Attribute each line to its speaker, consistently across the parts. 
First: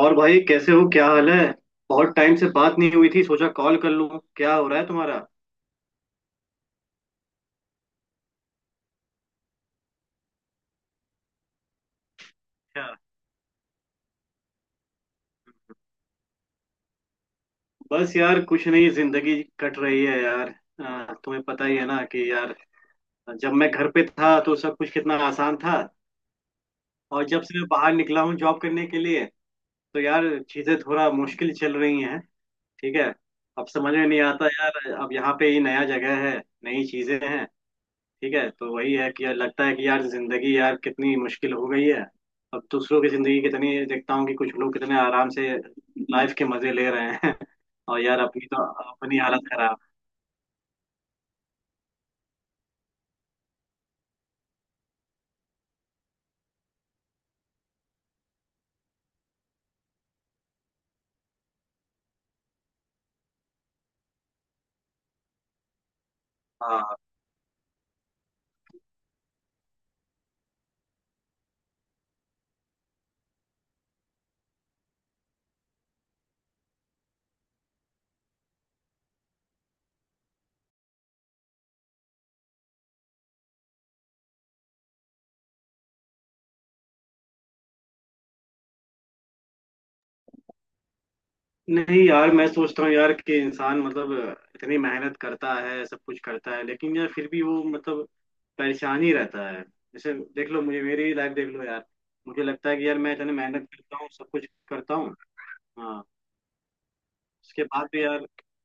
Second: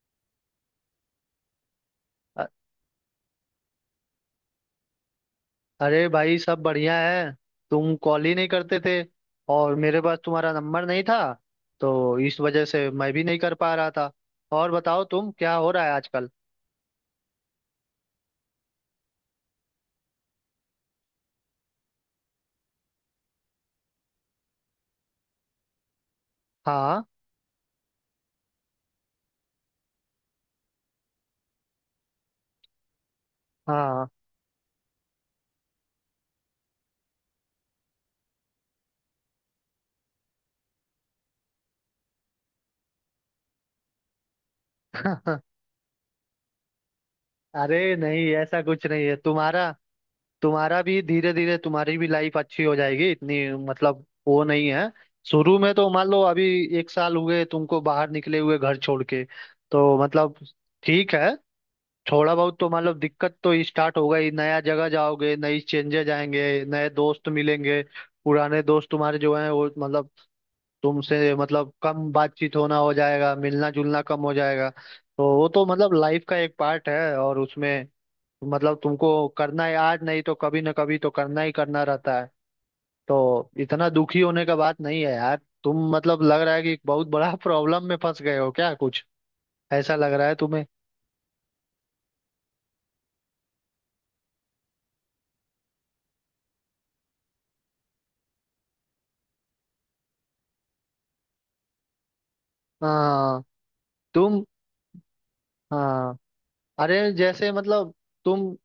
Speaker 1: और भाई कैसे हो? क्या हाल है? बहुत टाइम
Speaker 2: अ-
Speaker 1: से बात नहीं हुई थी, सोचा कॉल कर लूं। क्या हो रहा है तुम्हारा?
Speaker 2: अरे भाई सब बढ़िया है। तुम कॉल ही नहीं करते थे और मेरे पास तुम्हारा नंबर नहीं था तो इस वजह
Speaker 1: अच्छा।
Speaker 2: से मैं भी नहीं कर पा रहा था। और बताओ तुम क्या हो रहा है आजकल।
Speaker 1: बस यार कुछ नहीं, जिंदगी कट रही है यार। तुम्हें पता ही है ना कि यार जब मैं घर पे था तो सब कुछ कितना आसान था।
Speaker 2: हाँ।
Speaker 1: और जब से मैं बाहर निकला हूँ जॉब करने के लिए, तो यार चीजें थोड़ा मुश्किल चल रही हैं। ठीक है। अब समझ में
Speaker 2: हाँ।
Speaker 1: नहीं आता यार, अब यहाँ पे ही नया जगह है, नई चीजें हैं। ठीक है, तो वही है कि यार लगता है कि यार जिंदगी यार कितनी मुश्किल हो गई है। अब दूसरों की जिंदगी कितनी देखता हूँ कि कुछ लोग कितने आराम से लाइफ के मजे ले रहे हैं
Speaker 2: अरे
Speaker 1: और यार
Speaker 2: नहीं
Speaker 1: अपनी
Speaker 2: ऐसा
Speaker 1: तो
Speaker 2: कुछ नहीं है
Speaker 1: अपनी हालत
Speaker 2: तुम्हारा।
Speaker 1: खराब।
Speaker 2: तुम्हारा भी धीरे धीरे तुम्हारी भी लाइफ अच्छी हो जाएगी इतनी। मतलब वो नहीं है। शुरू में तो मान लो अभी एक साल हुए तुमको बाहर निकले हुए घर छोड़ के, तो मतलब ठीक है। थोड़ा बहुत तो मतलब दिक्कत तो स्टार्ट होगा ही, नया जगह जाओगे, नई चेंजेज आएंगे, नए
Speaker 1: हाँ।
Speaker 2: दोस्त मिलेंगे। पुराने दोस्त तुम्हारे जो हैं वो मतलब तुमसे मतलब कम बातचीत होना हो जाएगा, मिलना जुलना कम हो जाएगा, तो वो तो मतलब लाइफ का एक पार्ट है। और उसमें मतलब तुमको करना है, आज नहीं तो कभी ना कभी तो करना ही करना रहता है। तो इतना दुखी होने का बात नहीं है यार। तुम मतलब लग रहा है कि एक बहुत बड़ा प्रॉब्लम में फंस गए हो क्या कुछ, ऐसा लग रहा है तुम्हें?
Speaker 1: नहीं यार, मैं सोचता हूँ यार कि इंसान मतलब इतनी मेहनत करता है, सब कुछ करता है, लेकिन यार फिर भी वो मतलब परेशान ही रहता है। जैसे देख लो मुझे, मेरी लाइफ देख लो यार। मुझे लगता है कि यार मैं इतनी
Speaker 2: हाँ।
Speaker 1: मेहनत करता हूँ, सब
Speaker 2: तुम
Speaker 1: कुछ करता हूँ। हाँ।
Speaker 2: हाँ। अरे जैसे
Speaker 1: उसके बाद
Speaker 2: मतलब
Speaker 1: भी यार।
Speaker 2: तुम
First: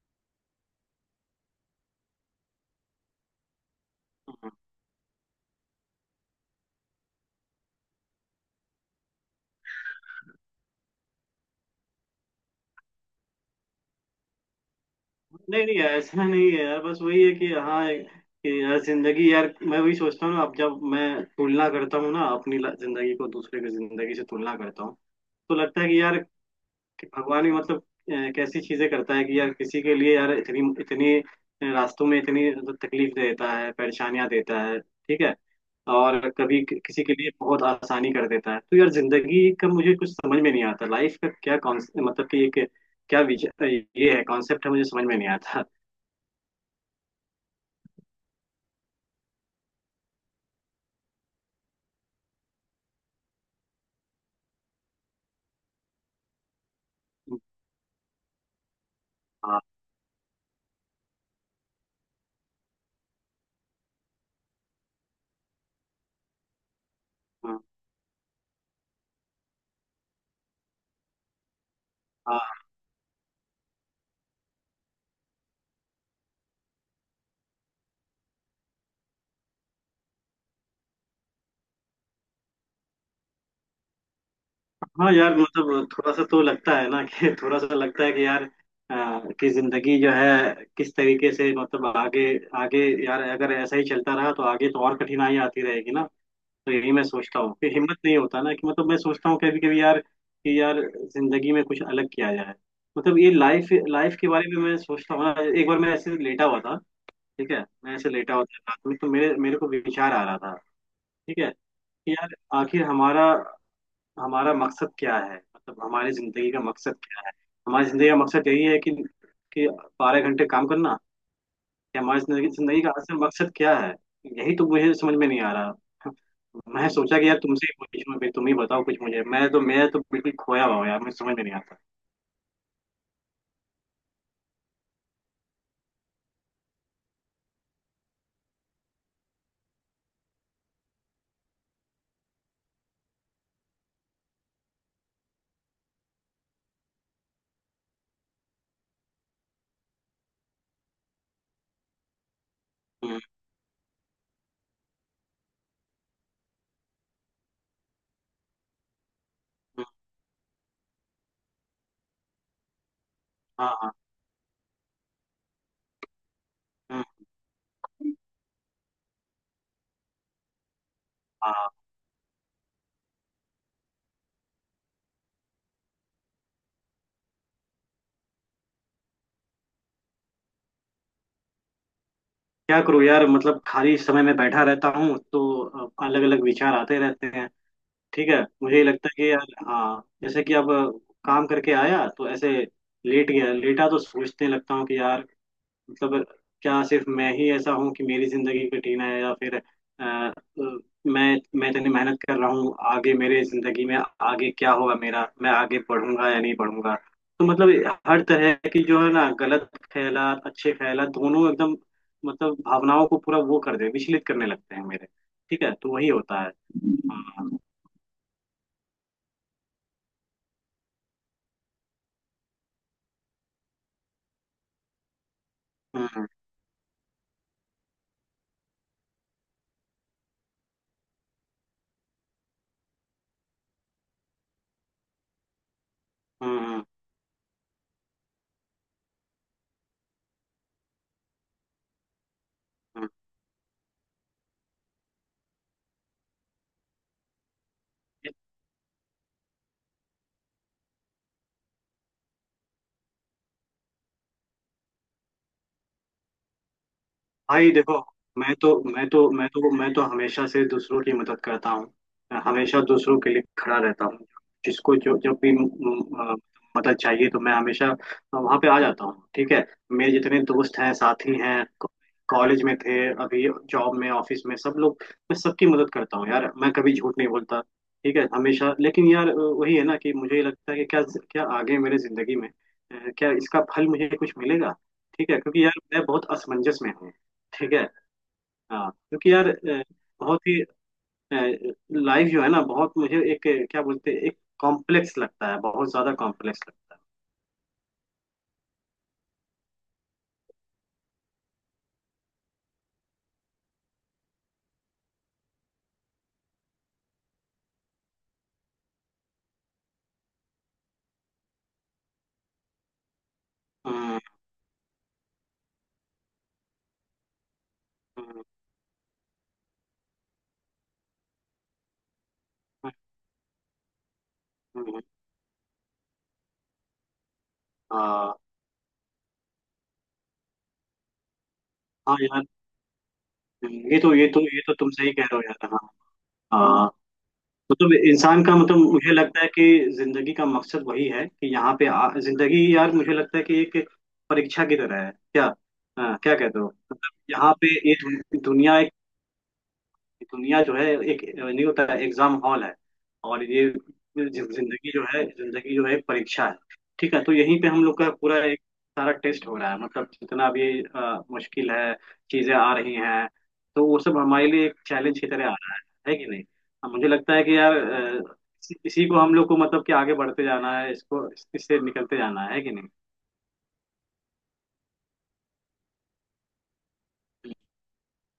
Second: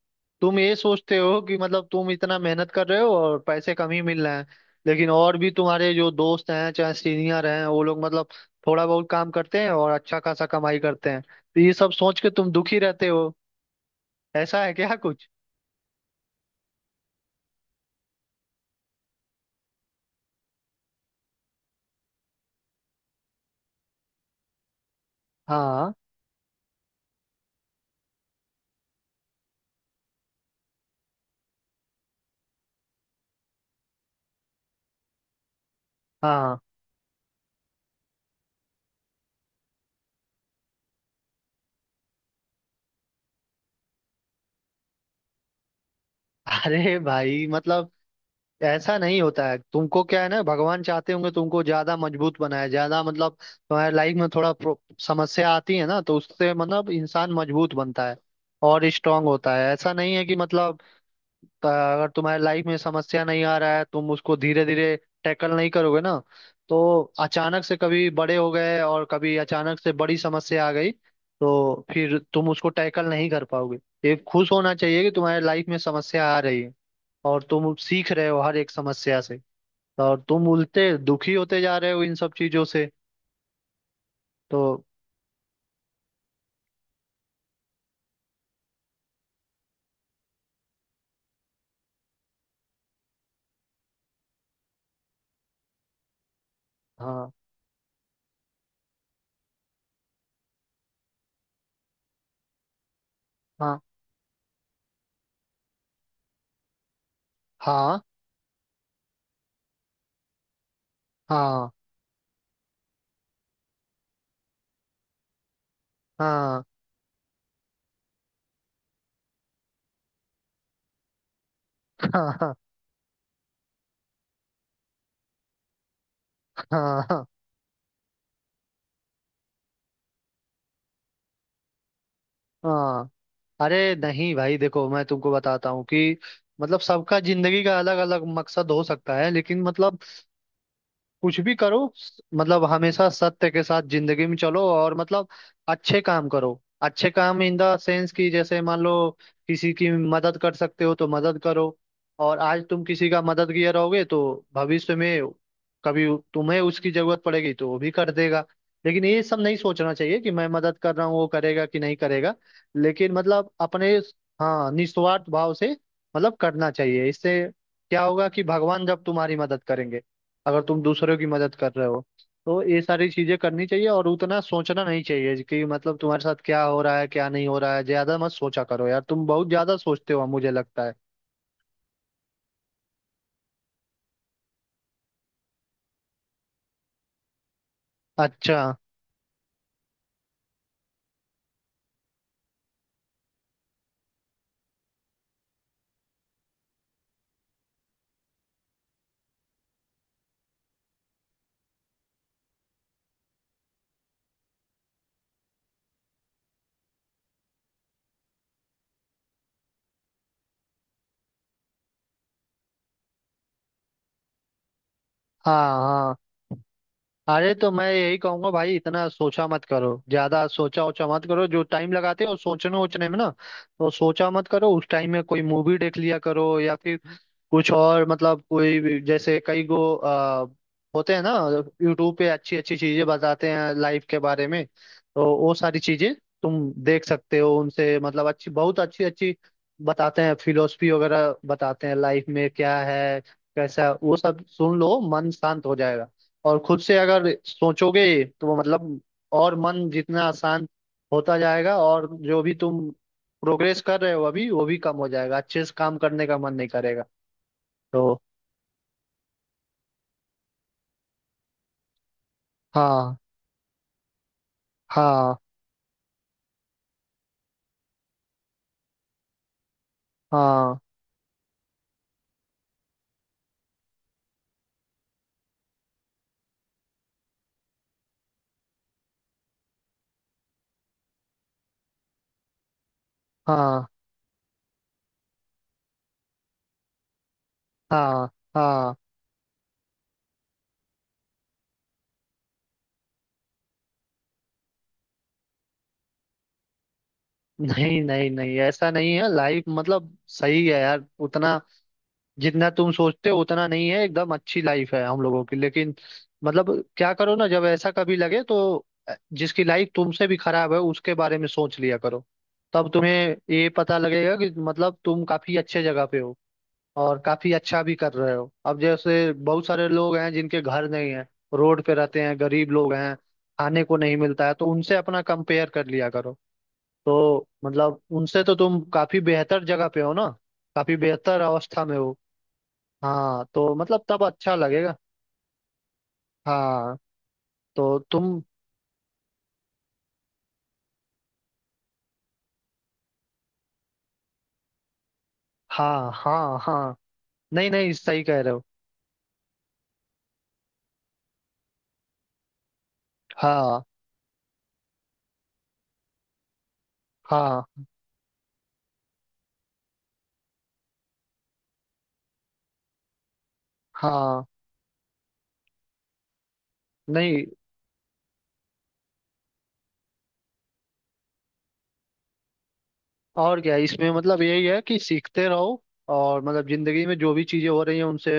Speaker 2: तुम ये सोचते हो कि मतलब तुम इतना मेहनत कर रहे हो और पैसे कम ही मिल रहे हैं।
Speaker 1: हाँ।
Speaker 2: लेकिन और भी तुम्हारे जो दोस्त हैं चाहे सीनियर हैं वो लोग मतलब थोड़ा बहुत काम करते हैं और अच्छा खासा कमाई करते हैं, तो ये सब सोच के तुम दुखी रहते हो, ऐसा है क्या कुछ?
Speaker 1: नहीं नहीं, ऐसा नहीं है यार, बस वही है कि हाँ कि यार जिंदगी यार, मैं वही सोचता हूँ ना, अब जब मैं तुलना करता हूँ ना, अपनी जिंदगी को दूसरे की जिंदगी से तुलना करता हूँ तो लगता है
Speaker 2: हाँ।
Speaker 1: कि यार कि भगवान भी मतलब कैसी चीजें करता है कि यार किसी के लिए यार इतनी इतनी रास्तों में इतनी मतलब तकलीफ देता है, परेशानियां देता है। ठीक है। और
Speaker 2: हाँ।
Speaker 1: कभी किसी के लिए बहुत आसानी कर देता है। तो यार जिंदगी का मुझे कुछ समझ में नहीं आता, लाइफ का क्या कॉन्स मतलब कि एक क्या विचार ये है, कॉन्सेप्ट है, मुझे समझ में नहीं आता।
Speaker 2: अरे भाई मतलब ऐसा नहीं होता है। तुमको क्या है ना, भगवान चाहते होंगे तुमको ज्यादा मजबूत बनाए, ज्यादा मतलब तुम्हारे लाइफ में थोड़ा समस्या आती है ना तो उससे मतलब इंसान मजबूत बनता है और स्ट्रांग होता
Speaker 1: हाँ।
Speaker 2: है। ऐसा नहीं है कि मतलब अगर तुम्हारे लाइफ में समस्या नहीं आ रहा है, तुम उसको धीरे धीरे टैकल नहीं करोगे ना। तो
Speaker 1: हाँ।
Speaker 2: अचानक से कभी बड़े हो गए और कभी अचानक से बड़ी समस्या आ गई, तो फिर तुम
Speaker 1: हाँ।
Speaker 2: उसको टैकल नहीं कर पाओगे। ये खुश होना चाहिए कि तुम्हारे लाइफ में समस्या आ रही है और तुम सीख रहे हो हर एक समस्या से। और तुम उल्टे दुखी होते जा रहे हो इन सब चीजों से, तो।
Speaker 1: हाँ यार मतलब थोड़ा सा तो लगता है ना, कि थोड़ा सा लगता है कि यार कि जिंदगी जो है किस तरीके से मतलब आगे आगे, यार अगर ऐसा ही चलता रहा तो आगे तो और कठिनाई आती रहेगी ना। तो यही मैं
Speaker 2: हाँ।
Speaker 1: सोचता हूँ कि हिम्मत नहीं होता ना, कि मतलब मैं सोचता हूँ कभी कभी यार कि यार जिंदगी में कुछ अलग किया जाए। मतलब ये लाइफ
Speaker 2: हाँ।
Speaker 1: लाइफ के बारे में मैं सोचता हूँ ना। एक बार मैं ऐसे लेटा हुआ था। ठीक है। मैं
Speaker 2: हाँ।
Speaker 1: ऐसे लेटा हुआ था रात में, तो मेरे मेरे को विचार आ रहा था। ठीक है।
Speaker 2: हाँ।
Speaker 1: कि यार आखिर हमारा हमारा मकसद क्या है, मतलब हमारी जिंदगी का
Speaker 2: हाँ।
Speaker 1: मकसद क्या है। हमारी जिंदगी का मकसद यही है कि कि बारह घंटे काम करना? या हमारी जिंदगी
Speaker 2: हाँ।
Speaker 1: जिंदगी का असल मकसद क्या है? यही तो मुझे समझ में नहीं आ रहा। मैं
Speaker 2: हाँ।
Speaker 1: सोचा
Speaker 2: हाँ।
Speaker 1: कि यार तुमसे ही पूछूं भाई, तुम ही बताओ कुछ मुझे, मैं तो बिल्कुल खोया हुआ हूं यार, मुझे समझ में नहीं आता।
Speaker 2: हाँ। अरे नहीं भाई देखो, मैं तुमको बताता हूँ कि मतलब सबका जिंदगी का अलग अलग मकसद हो सकता है, लेकिन मतलब कुछ भी करो, मतलब हमेशा सत्य के साथ जिंदगी में चलो और मतलब अच्छे काम करो। अच्छे काम इन द सेंस कि जैसे मान लो किसी की मदद कर सकते हो तो मदद करो। और आज तुम किसी
Speaker 1: हम्म।
Speaker 2: का मददगार रहोगे तो भविष्य में कभी तुम्हें उसकी जरूरत पड़ेगी तो वो भी कर देगा। लेकिन ये सब नहीं
Speaker 1: हम्म।
Speaker 2: सोचना चाहिए कि मैं मदद कर रहा हूँ, वो करेगा कि नहीं करेगा। लेकिन मतलब
Speaker 1: हाँ हाँ।
Speaker 2: अपने, हाँ, निस्वार्थ भाव से मतलब करना
Speaker 1: हम्म।
Speaker 2: चाहिए। इससे क्या होगा कि भगवान जब तुम्हारी मदद करेंगे, अगर तुम दूसरों की मदद
Speaker 1: हाँ।
Speaker 2: कर रहे हो। तो ये सारी चीजें करनी चाहिए और उतना सोचना नहीं चाहिए कि मतलब तुम्हारे साथ क्या हो रहा है, क्या नहीं हो रहा है। ज्यादा मत सोचा करो यार, तुम बहुत ज्यादा सोचते हो मुझे लगता है।
Speaker 1: क्या करूँ यार, मतलब खाली समय में बैठा रहता हूँ तो अलग अलग विचार आते रहते हैं। ठीक है,
Speaker 2: अच्छा।
Speaker 1: मुझे ये लगता है कि यार, हाँ जैसे कि अब काम करके आया, तो ऐसे लेट गया, लेटा तो सोचने लगता हूँ कि यार मतलब क्या सिर्फ मैं ही ऐसा हूँ कि मेरी जिंदगी कठिन है? या फिर मैं इतनी मेहनत कर रहा हूँ, आगे मेरे जिंदगी में आगे क्या होगा मेरा, मैं आगे पढ़ूंगा या नहीं पढ़ूंगा। तो मतलब हर तरह की जो है ना, गलत ख्यालात, अच्छे ख्यालात, दोनों एकदम मतलब भावनाओं को पूरा वो कर दे, विचलित करने लगते हैं मेरे। ठीक
Speaker 2: हाँ।
Speaker 1: है, तो वही
Speaker 2: हाँ।
Speaker 1: होता है। हाँ।
Speaker 2: अरे तो मैं यही कहूंगा भाई, इतना सोचा मत करो, ज्यादा सोचा ओचा मत करो, जो टाइम लगाते हो सोचने ओचने में ना, तो सोचा मत करो। उस टाइम में कोई मूवी देख लिया
Speaker 1: हाँ।
Speaker 2: करो, या फिर कुछ और, मतलब जैसे कई गो होते हैं ना, यूट्यूब पे अच्छी अच्छी चीजें बताते हैं लाइफ के बारे में, तो वो सारी चीजें
Speaker 1: हम्म।
Speaker 2: तुम
Speaker 1: हम्म।
Speaker 2: देख सकते हो। उनसे मतलब अच्छी, बहुत अच्छी अच्छी बताते हैं, फिलोसफी वगैरह बताते हैं लाइफ में क्या
Speaker 1: हम्म।
Speaker 2: है,
Speaker 1: ये
Speaker 2: कैसा है, वो सब सुन लो, मन शांत हो जाएगा। और खुद से अगर सोचोगे तो वो मतलब, और मन जितना आसान होता जाएगा, और जो भी तुम प्रोग्रेस कर रहे हो अभी वो भी कम हो जाएगा, अच्छे से काम करने का मन नहीं करेगा,
Speaker 1: भाई देखो,
Speaker 2: तो।
Speaker 1: मैं तो हमेशा से दूसरों की मदद करता हूँ। मैं हमेशा
Speaker 2: हाँ।
Speaker 1: दूसरों के लिए खड़ा रहता हूँ। जिसको जो
Speaker 2: हाँ।
Speaker 1: जब भी मदद चाहिए तो मैं हमेशा वहाँ पे आ जाता हूँ। ठीक है। मेरे जितने
Speaker 2: हाँ।
Speaker 1: दोस्त हैं, साथी हैं, कॉलेज में थे, अभी जॉब में, ऑफिस में, सब लोग, मैं सबकी मदद करता हूँ यार। मैं कभी झूठ नहीं बोलता। ठीक है हमेशा। लेकिन यार वही है ना कि मुझे ये लगता है कि क्या क्या आगे मेरे जिंदगी में क्या इसका
Speaker 2: हाँ।
Speaker 1: फल मुझे कुछ मिलेगा? ठीक है, क्योंकि यार मैं बहुत असमंजस में हूँ। ठीक है।
Speaker 2: हाँ।
Speaker 1: हाँ
Speaker 2: हाँ।
Speaker 1: क्योंकि यार बहुत ही लाइफ जो है ना, बहुत मुझे एक क्या बोलते हैं, एक कॉम्प्लेक्स लगता है, बहुत ज्यादा कॉम्प्लेक्स लगता
Speaker 2: नहीं नहीं नहीं, ऐसा नहीं है। लाइफ मतलब सही है यार, उतना जितना तुम सोचते हो उतना नहीं है, एकदम अच्छी लाइफ है हम लोगों की। लेकिन मतलब क्या करो ना, जब ऐसा कभी लगे तो जिसकी लाइफ तुमसे भी खराब है उसके बारे में सोच लिया करो। तब तुम्हें ये
Speaker 1: है।
Speaker 2: पता
Speaker 1: हम्म।
Speaker 2: लगेगा कि मतलब तुम काफी अच्छे जगह पे हो और काफी अच्छा भी कर रहे
Speaker 1: हम्म।
Speaker 2: हो। अब जैसे बहुत सारे लोग हैं जिनके घर नहीं है, रोड पे रहते हैं, गरीब
Speaker 1: हम्म।
Speaker 2: लोग हैं, खाने को नहीं मिलता है, तो उनसे
Speaker 1: हम्म।
Speaker 2: अपना कंपेयर कर लिया करो। तो मतलब
Speaker 1: हाँ।
Speaker 2: उनसे तो तुम काफी बेहतर जगह पे हो ना, काफी बेहतर अवस्था में हो।
Speaker 1: हाँ यार,
Speaker 2: हाँ, तो
Speaker 1: ये
Speaker 2: मतलब
Speaker 1: तो
Speaker 2: तब
Speaker 1: ये तो
Speaker 2: अच्छा
Speaker 1: ये तो तुम
Speaker 2: लगेगा।
Speaker 1: सही कह रहे हो यार। हाँ। हाँ।
Speaker 2: हाँ।
Speaker 1: मतलब
Speaker 2: तो तुम
Speaker 1: इंसान का मतलब मुझे लगता है कि जिंदगी का मकसद वही है कि यहाँ पे जिंदगी यार मुझे लगता है कि एक परीक्षा की तरह है क्या?
Speaker 2: हाँ।
Speaker 1: हाँ, क्या
Speaker 2: हाँ।
Speaker 1: कहते हो?
Speaker 2: हाँ।
Speaker 1: मतलब यहाँ पे
Speaker 2: नहीं नहीं,
Speaker 1: ये
Speaker 2: सही कह रहे हो।
Speaker 1: दुनिया, दुनिया जो है एक, नहीं, होता है एग्जाम हॉल है, और ये
Speaker 2: हाँ।
Speaker 1: जिंदगी जो है एक परीक्षा है। ठीक है। तो यहीं पे हम
Speaker 2: हाँ।
Speaker 1: लोग का पूरा एक सारा टेस्ट हो रहा है, मतलब जितना भी मुश्किल है चीजें आ रही हैं तो वो सब
Speaker 2: हाँ।
Speaker 1: हमारे लिए एक चैलेंज की तरह आ रहा है। है कि नहीं? अब मुझे लगता है
Speaker 2: नहीं,
Speaker 1: कि यार इसी इसी को हम लोग को मतलब कि आगे बढ़ते जाना है, इसको, इससे निकलते जाना है। है कि नहीं?
Speaker 2: और क्या, इसमें मतलब यही है कि सीखते रहो, और मतलब जिंदगी में जो भी चीजें हो रही हैं उनसे,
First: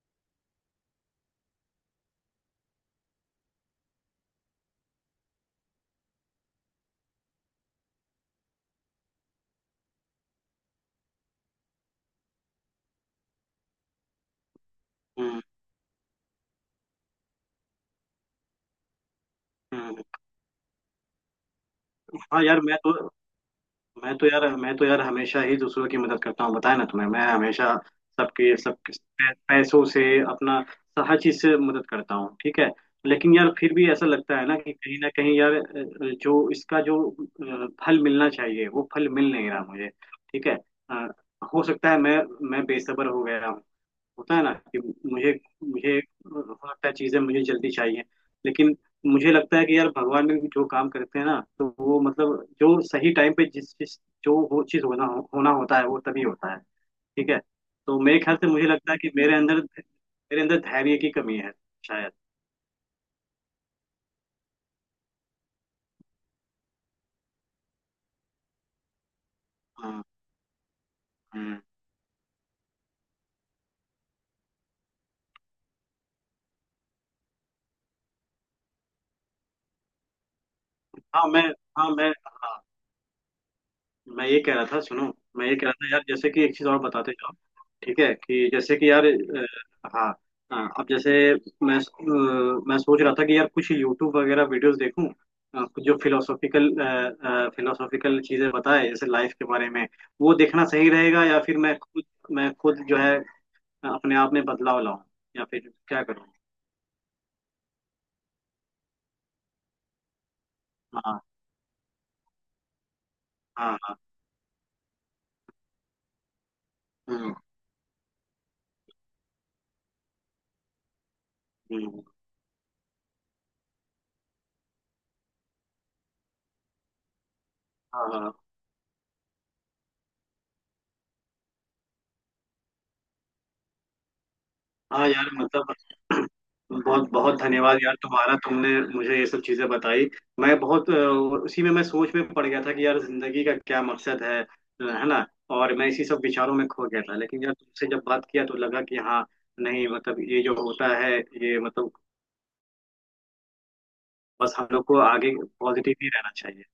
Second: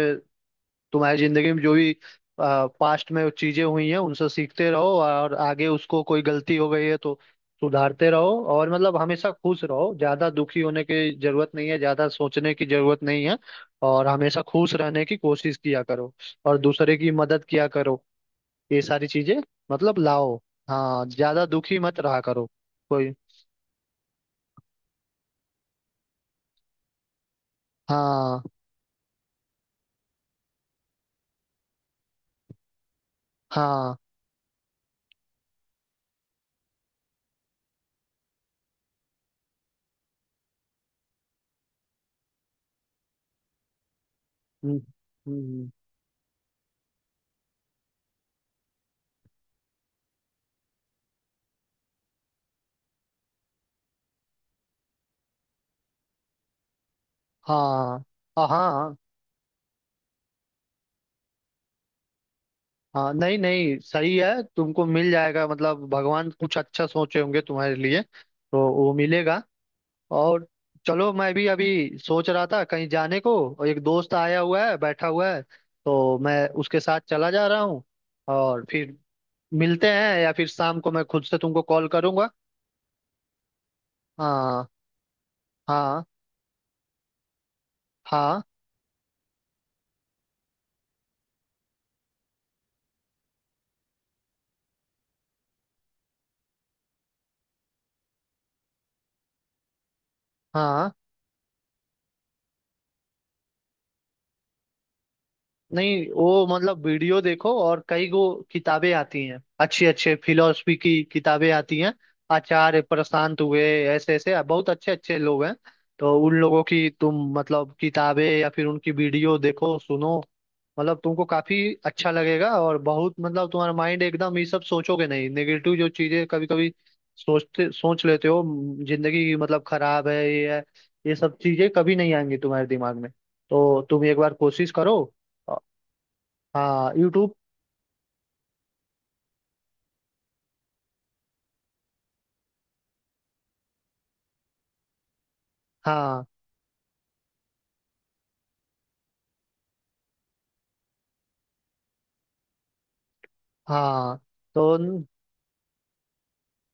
Speaker 2: तुम्हारी जिंदगी में जो भी पास्ट में चीजें हुई हैं उनसे सीखते रहो, और आगे उसको कोई गलती हो गई है तो सुधारते रहो। और मतलब हमेशा खुश रहो, ज्यादा दुखी होने की जरूरत नहीं है, ज्यादा सोचने की जरूरत नहीं है, और हमेशा खुश रहने की
Speaker 1: हम्म।
Speaker 2: कोशिश किया करो, और दूसरे की मदद किया करो, ये सारी चीजें मतलब
Speaker 1: हम्म।
Speaker 2: लाओ। हाँ, ज्यादा दुखी मत रहा
Speaker 1: हाँ
Speaker 2: करो।
Speaker 1: यार, मैं तो
Speaker 2: कोई
Speaker 1: मैं तो यार मैं तो यार हमेशा ही दूसरों की मदद करता हूँ। बताया ना तुम्हें, मैं हमेशा
Speaker 2: हाँ।
Speaker 1: सबके सब, पैसों से, अपना, हर चीज से मदद करता हूँ। ठीक है। लेकिन यार फिर भी
Speaker 2: हाँ।
Speaker 1: ऐसा लगता है ना कि कहीं ना कहीं यार जो इसका जो फल मिलना चाहिए वो फल मिल नहीं रहा मुझे। ठीक है। अ, हो सकता है मैं बेसब्र हो गया। होता है ना
Speaker 2: हम्म।
Speaker 1: कि मुझे
Speaker 2: हम्म।
Speaker 1: मुझे हो सकता है चीजें मुझे जल्दी चाहिए। लेकिन मुझे लगता है कि यार भगवान ने जो काम करते हैं ना, तो वो मतलब जो सही टाइम पे जिस चीज जो वो चीज होना होना होता है, वो तभी होता है। ठीक है।
Speaker 2: हाँ।
Speaker 1: तो मेरे ख्याल
Speaker 2: हाँ।
Speaker 1: से मुझे लगता
Speaker 2: हाँ।
Speaker 1: है कि मेरे अंदर धैर्य की कमी है शायद।
Speaker 2: हाँ। नहीं नहीं, सही है, तुमको मिल जाएगा, मतलब भगवान कुछ अच्छा सोचे होंगे तुम्हारे लिए तो वो मिलेगा।
Speaker 1: हाँ।
Speaker 2: और चलो, मैं भी
Speaker 1: हम्म।
Speaker 2: अभी सोच रहा था कहीं जाने को, और एक दोस्त आया हुआ है, बैठा हुआ है, तो मैं उसके साथ चला जा रहा हूँ, और फिर मिलते हैं, या फिर शाम को मैं खुद
Speaker 1: हाँ,
Speaker 2: से तुमको कॉल
Speaker 1: हाँ मैं
Speaker 2: करूँगा।
Speaker 1: हाँ मैं ये कह रहा
Speaker 2: हाँ।
Speaker 1: था, सुनो, मैं ये कह रहा था यार
Speaker 2: हाँ।
Speaker 1: जैसे कि एक चीज और बताते जाओ। ठीक है,
Speaker 2: हाँ।
Speaker 1: कि जैसे कि यार हाँ। हाँ, अब जैसे मैं अ, मैं सोच रहा था कि यार कुछ यूट्यूब वगैरह वीडियोस देखूं, जो फिलोसॉफिकल फिलोसॉफिकल चीजें बताए जैसे लाइफ के बारे में, वो देखना सही
Speaker 2: हाँ।
Speaker 1: रहेगा? या फिर मैं खुद जो है अपने आप में बदलाव लाऊं, या फिर क्या
Speaker 2: नहीं,
Speaker 1: करूं?
Speaker 2: वो मतलब वीडियो देखो, और कई गो किताबें आती हैं, अच्छे अच्छे फिलोसफी की
Speaker 1: हाँ।
Speaker 2: किताबें आती हैं। आचार्य प्रशांत हुए,
Speaker 1: हाँ। हाँ।
Speaker 2: ऐसे ऐसे बहुत अच्छे अच्छे लोग हैं, तो उन लोगों की तुम
Speaker 1: हम्म।
Speaker 2: मतलब किताबें या फिर उनकी वीडियो देखो सुनो। मतलब तुमको काफी
Speaker 1: हम्म।
Speaker 2: अच्छा लगेगा, और बहुत मतलब तुम्हारा माइंड एकदम ये सब सोचोगे नहीं, नेगेटिव जो चीजें कभी कभी सोचते सोच
Speaker 1: हाँ।
Speaker 2: लेते
Speaker 1: हाँ।
Speaker 2: हो, जिंदगी की मतलब खराब है, ये है, ये सब चीजें कभी नहीं आएंगी तुम्हारे दिमाग में। तो तुम एक बार कोशिश करो।
Speaker 1: हाँ यार मतलब
Speaker 2: हाँ,
Speaker 1: बहुत
Speaker 2: यूट्यूब।
Speaker 1: बहुत धन्यवाद यार तुम्हारा, तुमने मुझे ये सब चीजें बताई। मैं बहुत उसी में मैं सोच में पड़ गया था कि यार जिंदगी का क्या मकसद है ना। और मैं इसी सब
Speaker 2: हाँ।
Speaker 1: विचारों में खो गया था, लेकिन यार तुमसे जब बात किया तो लगा कि हाँ, नहीं मतलब ये जो होता है ये मतलब
Speaker 2: हाँ,
Speaker 1: बस हम
Speaker 2: तो
Speaker 1: लोग को आगे पॉजिटिव ही रहना चाहिए।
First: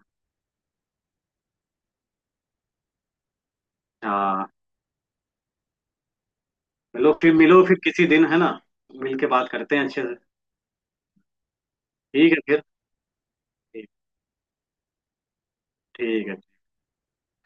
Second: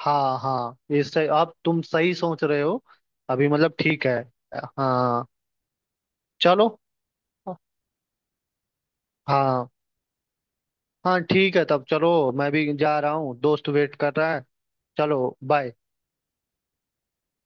Speaker 2: हाँ। हाँ, इससे आप तुम सही सोच रहे हो अभी, मतलब ठीक है।
Speaker 1: हाँ।
Speaker 2: हाँ, चलो।
Speaker 1: चलो फिर मिलो फिर किसी दिन है ना, मिल के बात
Speaker 2: हाँ।
Speaker 1: करते हैं अच्छे से।
Speaker 2: हाँ ठीक है, तब चलो।
Speaker 1: ठीक है
Speaker 2: मैं
Speaker 1: फिर।
Speaker 2: भी जा रहा हूँ, दोस्त
Speaker 1: ठीक।
Speaker 2: वेट कर रहा है। चलो बाय।
Speaker 1: ठीक है।